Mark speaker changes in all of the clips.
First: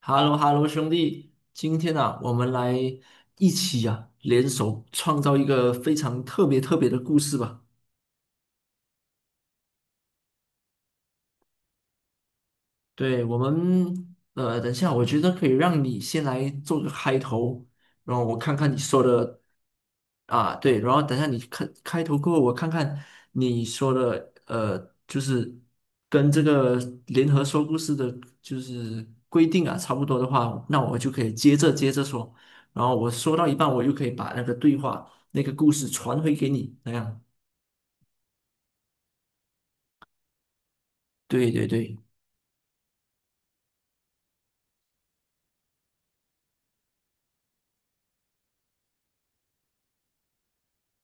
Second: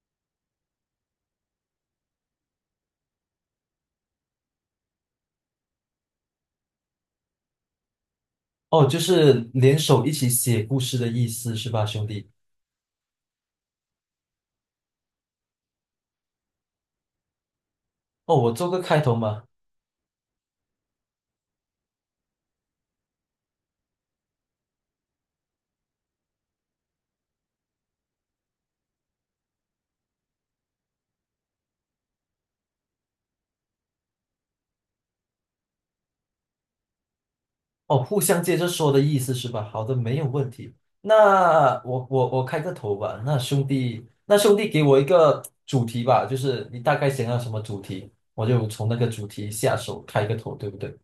Speaker 1: h e l l o h e l l o 兄弟，今天啊，我们来一起啊，联手创造一个非常特别特别的故事吧。
Speaker 2: 哦，就是联手一起写故事的意思是吧，兄弟？
Speaker 1: 对，我们，等一下，我觉得可以让你先来做个开头，然后我
Speaker 2: 哦，我
Speaker 1: 看看
Speaker 2: 做
Speaker 1: 你
Speaker 2: 个开
Speaker 1: 说
Speaker 2: 头
Speaker 1: 的
Speaker 2: 嘛。
Speaker 1: 啊，对，然后等一下你看开头过后，我看看你说的，就是跟这个联合说故事的，就是规定啊，差不多的话，那我就可以接着说，然后我说到一半，我又可以把那个对话那个故事传回给你，那样。
Speaker 2: 哦，互相接着说的意思是吧？好的，没有问题。
Speaker 1: 对对
Speaker 2: 那
Speaker 1: 对。
Speaker 2: 我开个头吧。那兄弟，那兄弟给我一个主题吧，就是你大概想要什么主题，我就从那个主题下手开个头，对不对？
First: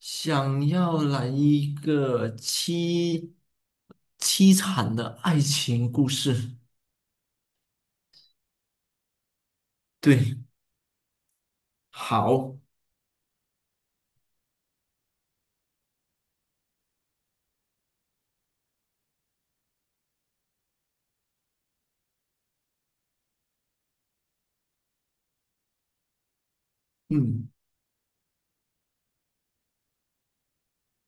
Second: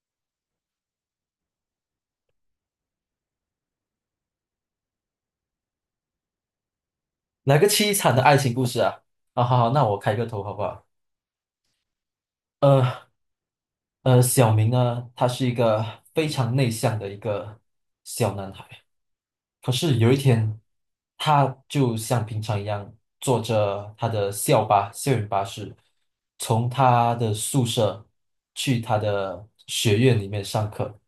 Speaker 1: 想要来一个凄惨的爱情故事。
Speaker 2: 来个凄惨的爱情故事啊！啊，好好，那我开个
Speaker 1: 对，
Speaker 2: 头好不好？
Speaker 1: 好，
Speaker 2: 呃小明呢，他是一个非常内向的一个小男孩。可是有一天，他就像平常一样坐着他的校巴、校园巴士，从他的
Speaker 1: 嗯，
Speaker 2: 宿舍去他的学院里面上课。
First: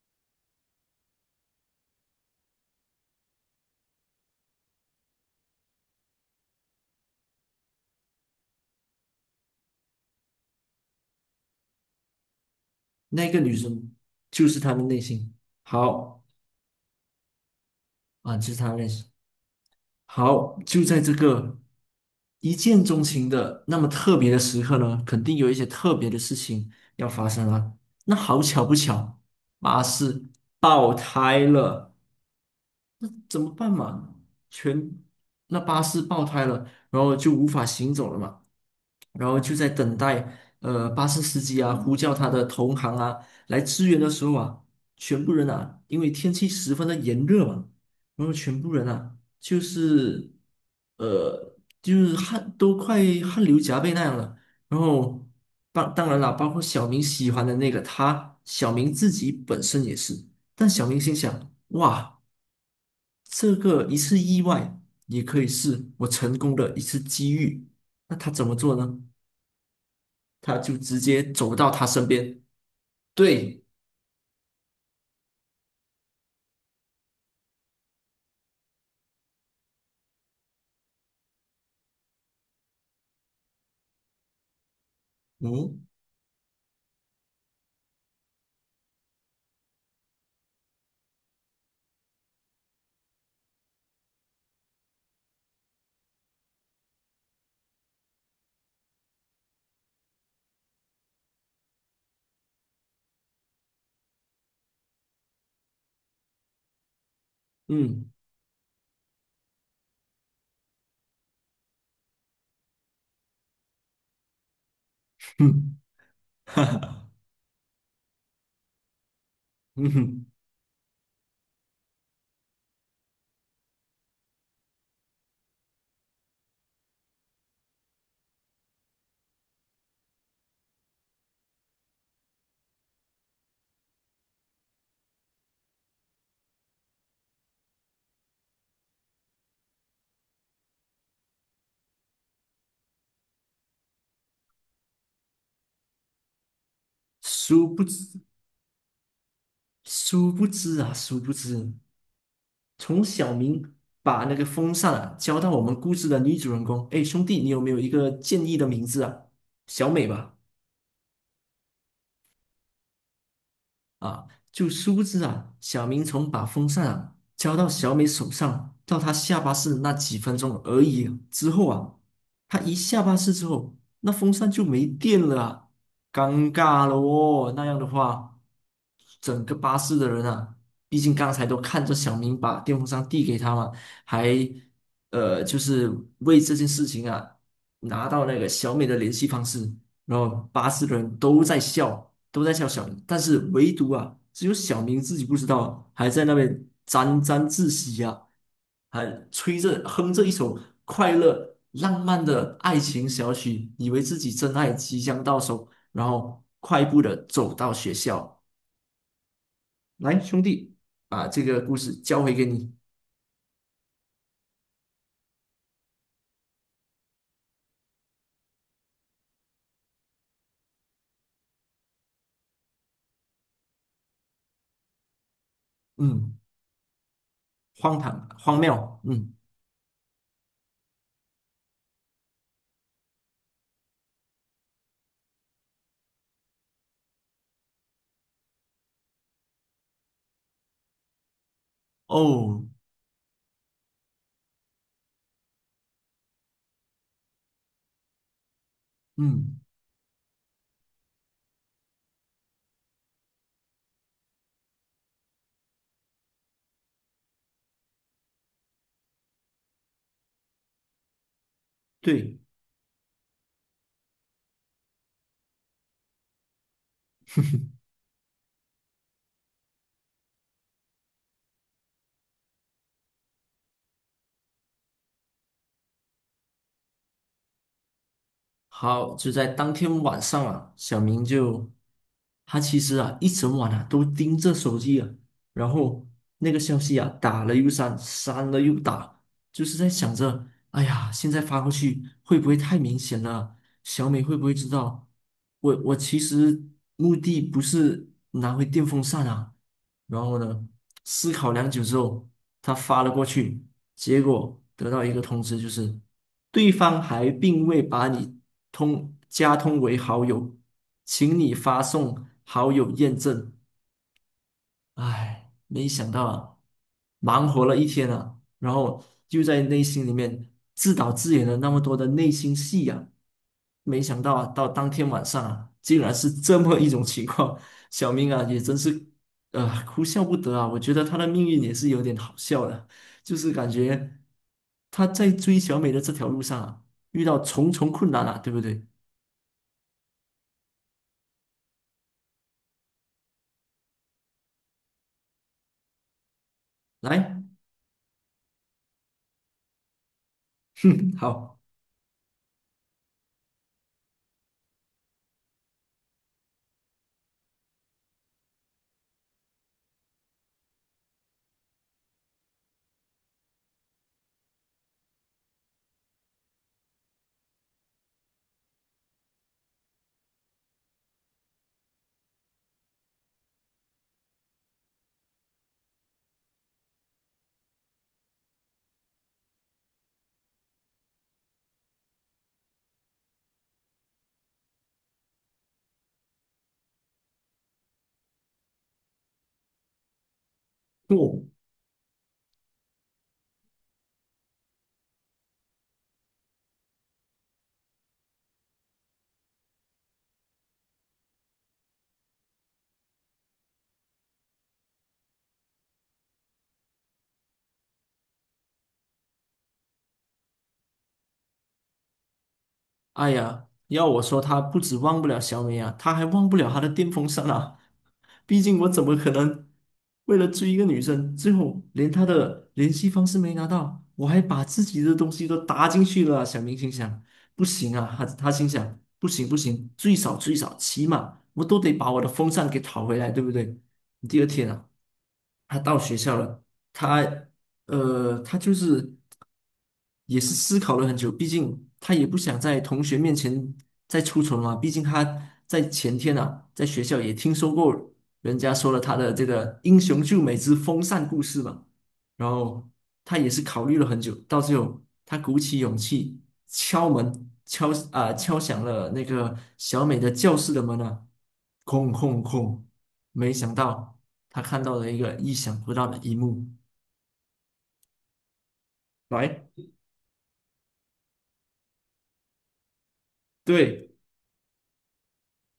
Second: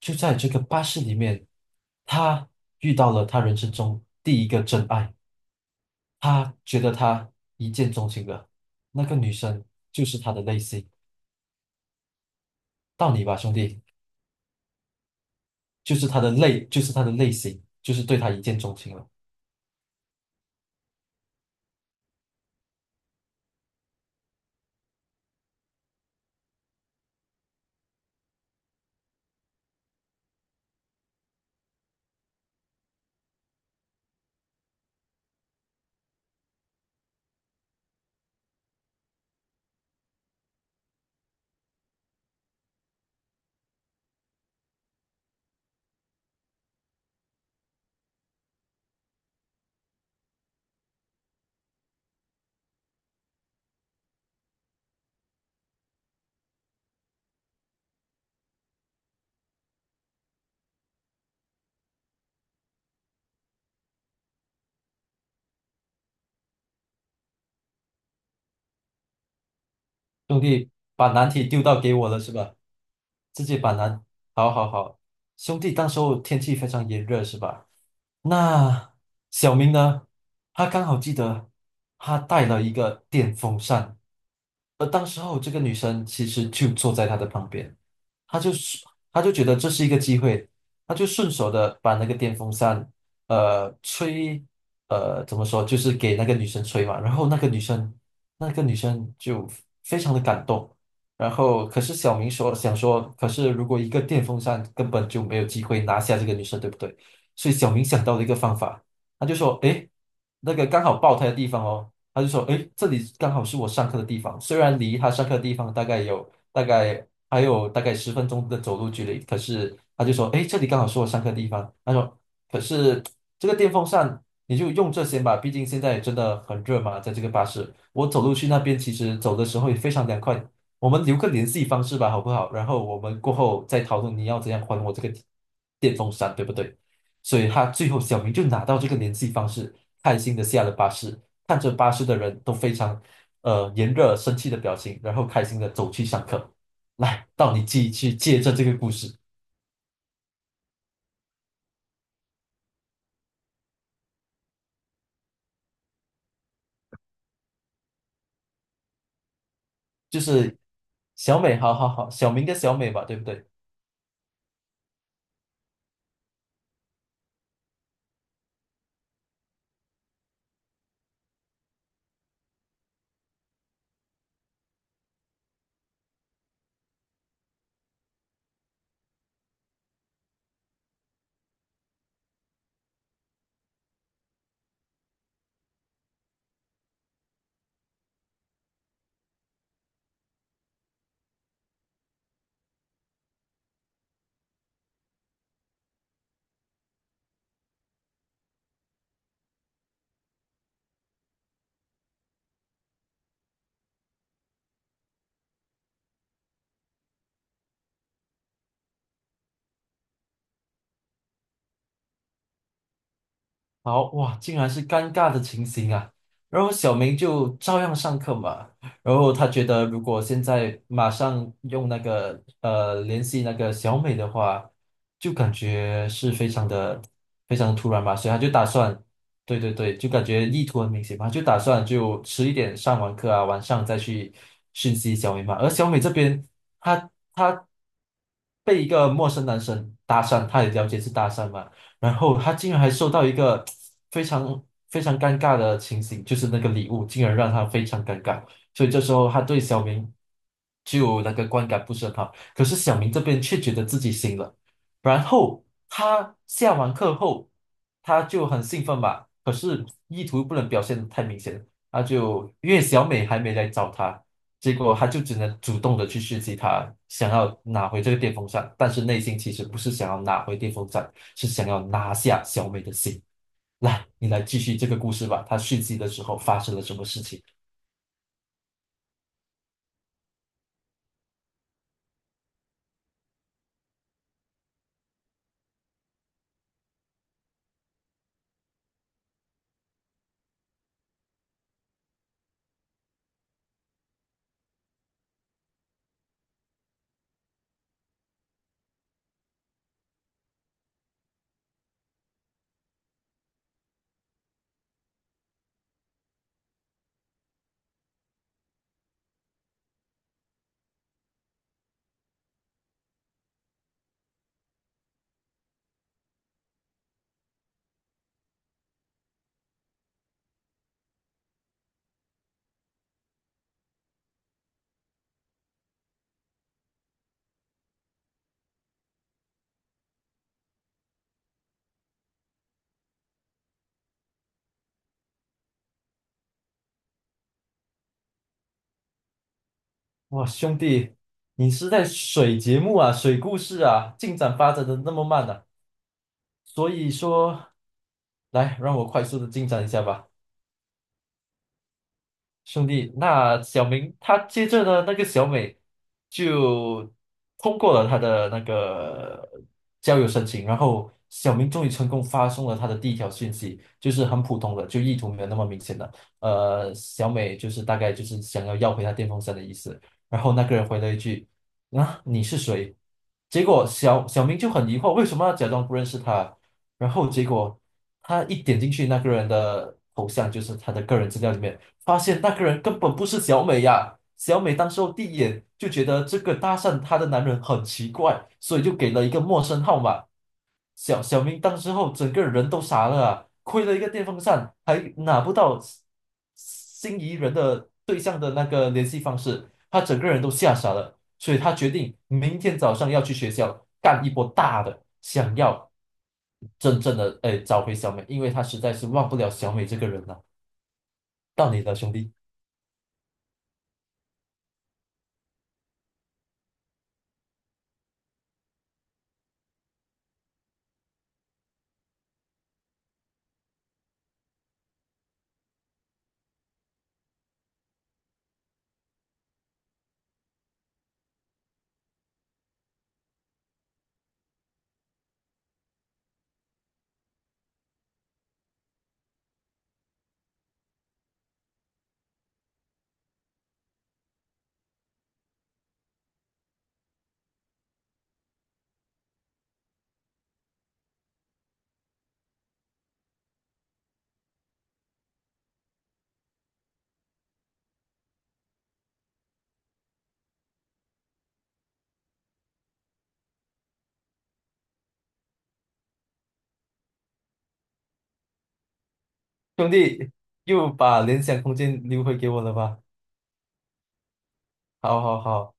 Speaker 2: 就在这个巴士里面，他遇到了他人生中第一个真爱，他觉得他一见钟情了。那个女生就是他的类型，到你
Speaker 1: 那
Speaker 2: 吧，
Speaker 1: 个
Speaker 2: 兄
Speaker 1: 女
Speaker 2: 弟，
Speaker 1: 生就是他的内心。
Speaker 2: 就是他
Speaker 1: 好
Speaker 2: 的类，就是他的类型，就是对他
Speaker 1: 啊，
Speaker 2: 一
Speaker 1: 就是
Speaker 2: 见
Speaker 1: 他
Speaker 2: 钟
Speaker 1: 的内
Speaker 2: 情
Speaker 1: 心。
Speaker 2: 了。
Speaker 1: 好，就在这个一见钟情的那么特别的时刻呢，肯定有一些特别的事情要发生了。那好巧不巧，巴士爆胎了。那怎么办嘛？全那巴士爆胎了，然后就无法行走了嘛，然后就在等待巴士司机啊呼叫他的同行啊来支援的时候啊，全部人啊，因为天气十分的炎热嘛，然后全部人啊就是呃就是汗都快汗流浃背那样了，然后当然了，包括小明喜欢的那个他，小明自己本身也是，但小明心想哇。这个一次意外，也可以是我成功的一次机遇。那他怎么做呢？
Speaker 2: 兄
Speaker 1: 他
Speaker 2: 弟
Speaker 1: 就直
Speaker 2: 把
Speaker 1: 接
Speaker 2: 难题
Speaker 1: 走
Speaker 2: 丢
Speaker 1: 到
Speaker 2: 到
Speaker 1: 他
Speaker 2: 给
Speaker 1: 身
Speaker 2: 我了是
Speaker 1: 边，
Speaker 2: 吧？自己
Speaker 1: 对，
Speaker 2: 把难，好好好，兄弟，当时候天气非常炎热是吧？那小明呢？他刚好记得他带了一个电风扇，而当时候这个女
Speaker 1: 嗯
Speaker 2: 生其实就坐在他的旁边，他就是他就觉得这是一个机会，他就顺手的把那个电风扇，呃，吹，怎么说，就是给那个女生吹嘛。然后那个女生，那个女生就非常的感动。然后可是小明说想说，可是如果一个电风扇根本就没有机会拿下这个女生，对不对？所以小明想
Speaker 1: 嗯
Speaker 2: 到了一个方法，他就说，诶，那个刚好爆胎的地方哦。他就说，诶，这里刚好是我上课的地方，虽然离他上课的地方
Speaker 1: 哼，
Speaker 2: 大概有 大
Speaker 1: 哈
Speaker 2: 概
Speaker 1: 哈，
Speaker 2: 还有大概10分钟的走路距离，可是
Speaker 1: 嗯
Speaker 2: 他就
Speaker 1: 哼，
Speaker 2: 说，诶，这里刚好是我上课的地方。他说，可是这个电风扇你就用这些吧，毕竟现在真的很热嘛，在这个巴士，我走路去那边其实走的时候也非常凉快。我们留个联系方式吧，好不好？然后我们过后再讨论你要怎样还我这个电风扇，对不对？所以他最后小明就拿到这个联系方式，开心的下了巴士。看着巴士的人都非常炎热生气的表情，然后开心的走去上课。来，到你
Speaker 1: 殊不
Speaker 2: 继去
Speaker 1: 知，
Speaker 2: 借着这个故事，
Speaker 1: 殊不知啊，殊不知，从小明把那个风扇啊交到我们故事的女主人公，哎，兄弟，你有没有一个建议的名字啊？小美
Speaker 2: 就
Speaker 1: 吧。
Speaker 2: 是小美，好好好，小明跟小美吧，对不对？
Speaker 1: 啊，就殊不知啊，小明从把风扇啊交到小美手上，到她下巴式那几分钟而已啊之后啊，她一下巴士之后，那风扇就没电了啊，尴尬了哦。那样的话，整个巴士的人啊，毕竟刚才都看着小明把电风扇递给他嘛，还就是为这件事情啊，拿到那个小美的联系方式，然后巴士的人都在笑。都在笑小明，但是唯独啊，只有小明自己不知道，还在那边沾沾自喜啊，还吹着哼着一首快乐浪漫的爱情小曲，以为自己真爱即将到手，然后快步的走到学校。来，兄弟，把这个故事交回给你。
Speaker 2: 好哇，竟然是尴尬的情形啊！然后小明就照样上课嘛。然后他觉得，如果现在马上用那个联系那个小美的话，就感觉是
Speaker 1: 嗯，
Speaker 2: 非常的非常突
Speaker 1: 荒
Speaker 2: 然嘛，
Speaker 1: 唐
Speaker 2: 所以他就
Speaker 1: 荒
Speaker 2: 打
Speaker 1: 谬。
Speaker 2: 算，
Speaker 1: 嗯，
Speaker 2: 对对对，就感觉意图很明显嘛，就打算就迟一点上完课啊，晚上再去讯息小美嘛。而小美这边，她被一个陌生男生搭讪，她也了解是搭讪嘛。然后他
Speaker 1: 哦，
Speaker 2: 竟然还收到一个非常非常尴尬的情形，就是那个礼物竟然让他非常尴尬，所以这时候他对
Speaker 1: 嗯，
Speaker 2: 小明就那个观感不是很好。可是小明这边却觉得自己行了，然后他下完课后，他就很兴奋吧，可是意图不能表现的太明显，他
Speaker 1: 对。
Speaker 2: 就因为小美还没来找他。结果他就只能主动的去试击他，想要拿回这个电风扇，但是内心其实不是想要拿回电风扇，是想要拿下小美的心。来，你来继续这个故事吧。他续集的时候发生了什么事情？
Speaker 1: 好，就在当天晚上啊，小明就他其实啊一整晚啊都盯着手机啊，然后那个消息啊打了又删，删了又打，就是在想着，哎呀，现在发过去会不会太明显了？小美会不会知道？我其实目的不是拿回电风扇啊。然后呢，思考良久之后，他发了过去，结果得到一个通知，就是对方还并未把你通为好友，请你发送好友验证。唉，没想到啊，忙活了一天啊，然后就在内心里面自导自演了那么多的内心戏啊，没想到啊，到当天晚上啊，竟然是这么一种情况，小明啊也真是，哭笑不得啊，我觉得他的命运也是有点好笑的，就是感觉他在追小美的这条路上啊，遇到重重困难啊，对不对？
Speaker 2: 哇，兄弟，你是在水节目啊，水故事啊，进展发展的那么慢呢。所以
Speaker 1: 来，
Speaker 2: 说，来，让我快速的进展一下吧。
Speaker 1: 哼，好，
Speaker 2: 兄弟，那小明他接着呢，那个小美就通过了他的那个交友申请，然后小明终于成功发送了他的第一条讯息，就是很普通的，就意图没有那么明显的。呃，小美就是大概就是想要要回他电风扇的意思。然后那个人回了一句：“啊，你是谁？”结果小明就很疑惑，为什么要假装不认识他？然后结果他一点进去那个人的头像，就是他的个人资料里面。发现那个人根本不是小美呀。小美当时候第一眼就觉得这个搭讪她的男人很奇怪，所以就给了一个陌生号码。小小
Speaker 1: 哦。
Speaker 2: 明当时候整个人都傻了啊，亏了一个电风扇，还拿不到心仪人的对象的那个联系方式，他整个人都吓傻了。所以他决定明天早上要去学校干一波大的，想要真正的哎找回小美，因为他实在是忘不了小美这个人了。到你了，兄弟。
Speaker 1: 哎呀，要我说，他不止忘不了小美啊，他还忘不了他的电风扇啊。毕竟我怎么可能为了追一个女生，最后连她的联系方式没拿到，我还把自己的东西都搭进去了啊小明心想，不行啊，他心想，不行不行，最少最少，起码我都得把我的风扇给讨回来，对不对？第二天啊，他到学校了，他他就是。也是思考了很久，毕竟他也不想在同学面前再出丑嘛。毕竟他在前天啊，在学校也听说过人家说了他的这个英雄救美之风扇故事嘛。然后他也是考虑了很久，到最后他鼓起勇气敲门，敲啊、敲响了那个小美的教室的门啊，空空空，没想到他看到了一个意想不到的一幕，来，
Speaker 2: 兄弟又把联想空间留回给我了吧？
Speaker 1: 对。
Speaker 2: 好，好，好。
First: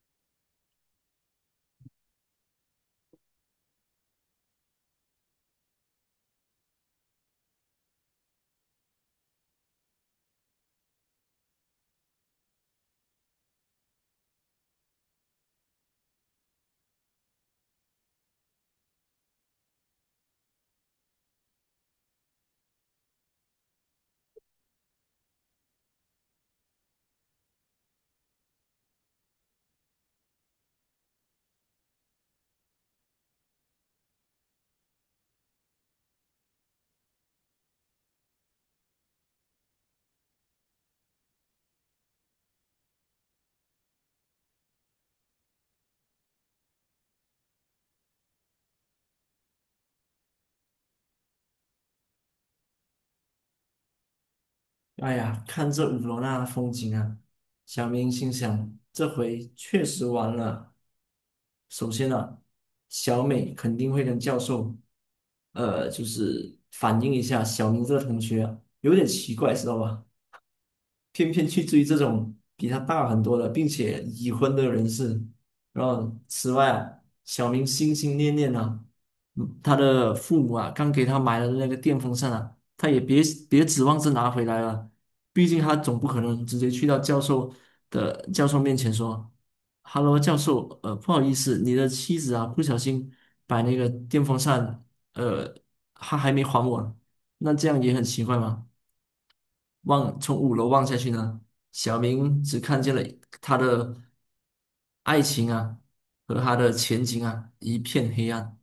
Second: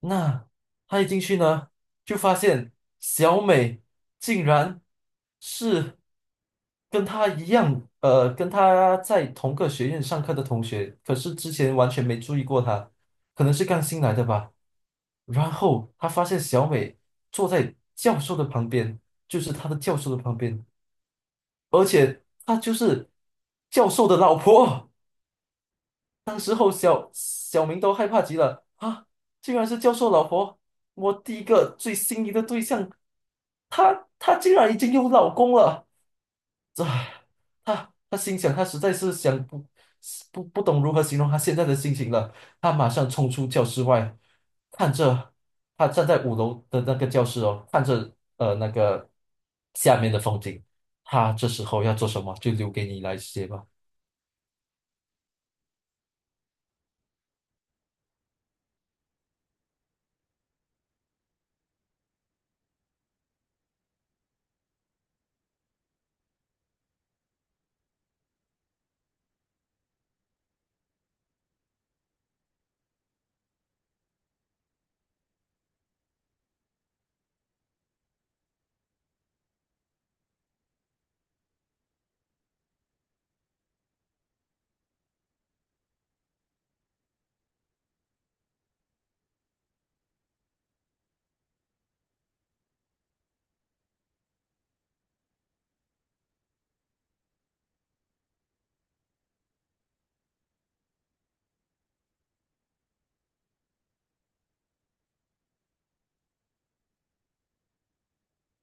Speaker 2: 那他一进去呢，就发现小美竟然是跟他一样，呃，跟他在同个学院上课的同学，可是之前完全没注意过他，可能是刚新来的吧。然后他发现小美坐在教授的旁边，就是他的教授的旁边，而且他就是教授的老婆。小明都害怕极了啊！竟然是教授老婆，我第一个最心仪的对象，她竟然已经有老公了，这，她心想，她实在是想不懂如何形容她现在的心情了。她马上冲出教室外，看着她站在5楼的那个教室哦，看着那个下面的风景。她这时候要做什么，就留给你来写吧。
Speaker 1: 哎呀，看这五罗那的风景啊，小明心想，这回确实完了。首先呢、小美肯定会跟教授，就是反映一下小明这个同学啊有点奇怪，知道吧？偏偏去追这种比他大很多的，并且已婚的人士。然后，此外啊，小明心心念念啊，嗯他的父母啊，刚给他买了那个电风扇啊，他也别指望着拿回来了，毕竟他总不可能直接去到教授面前说哈喽，教授，不好意思，你的妻子啊，不小心把那个电风扇，呃，他还没还我，那这样也很奇怪吗？”望从五楼望下去呢，小明只看见了他的爱情啊和他的前景啊一片黑暗。